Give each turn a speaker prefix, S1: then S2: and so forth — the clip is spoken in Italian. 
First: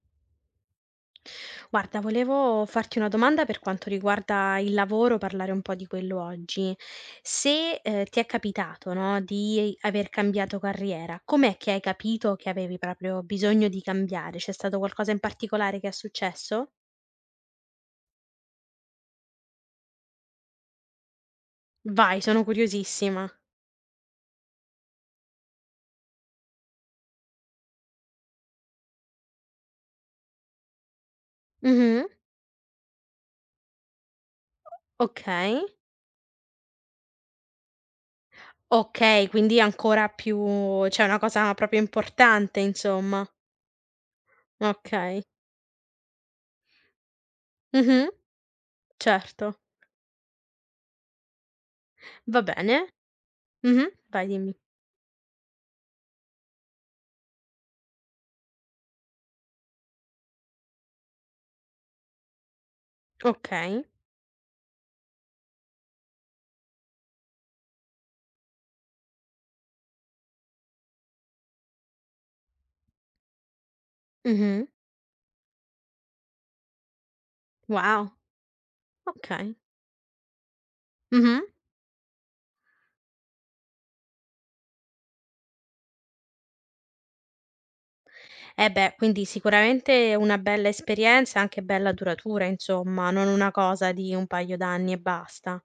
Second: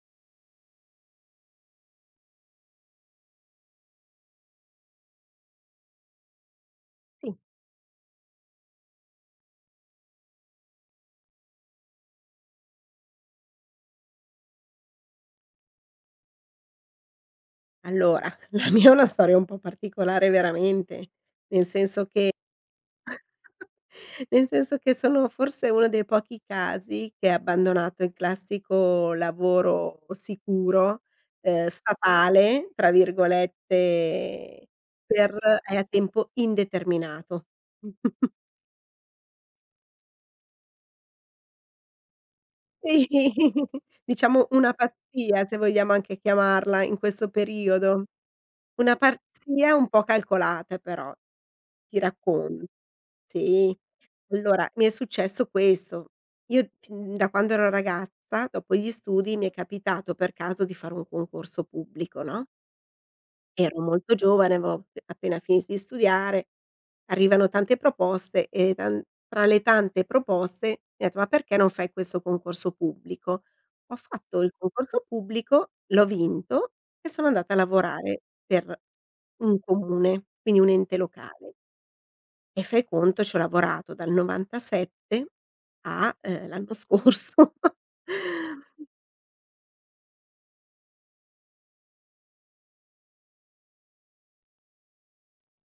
S1: Guarda, volevo farti una domanda per quanto riguarda il lavoro, parlare un po' di quello, oggi.
S2: Sì.
S1: Se, ehm, ti è capitato, no, di aver cambiato carriera, com'è che hai capito che avevi proprio bisogno di cambiare, c'è stato qualcosa in particolare che è successo?
S2: Allora, la mia è una storia un po' particolare, veramente, nel senso
S1: Vai,
S2: che
S1: sono curiosissima.
S2: nel senso che sono forse uno dei pochi casi che ha abbandonato il classico lavoro sicuro, ehm,
S1: Mh-mh.
S2: "statale", tra virgolette per
S1: Okay.
S2: ehm, a tempo indeterminato.
S1: Okay, quindi ancora più cioè una cosa proprio importante,
S2: Si,
S1: insomma.
S2: diciamo una
S1: Okay.
S2: pazzia, se vogliamo anche chiamarla, in questo periodo.
S1: Mh-mh.
S2: Una
S1: Certo.
S2: pazzia un po' calcolata, però; ti
S1: Va
S2: raccon
S1: bene.
S2: sì,
S1: Mh-mh, vai, dimmi.
S2: allora, mi è successo questo: io fin da quando ero ragazza, dopo gli studi, mi è capitato per caso di fare un concorso pubblico, no? Ero
S1: Okay.
S2: molto giovane, avevo ap appena finito di studiare, arrivano tante proposte e taN tra le tante proposte mi han detto: "Ma perché non fai questo concorso pubblico?". Ho fatto il
S1: Mh-mh.
S2: concorso pubblico, l'ho vinto e sono andata a
S1: Wow,
S2: lavorare per
S1: okay.
S2: un comune, quindi un ente
S1: Mh-mh.
S2: locale e fai conto c'ho lavorato dal '97 a, ehm, l'anno scorso.
S1: Eh, beh, quindi sicuramente una bella esperienza, anche bella duratura, insomma, non una cosa di un paio d'anni e basta.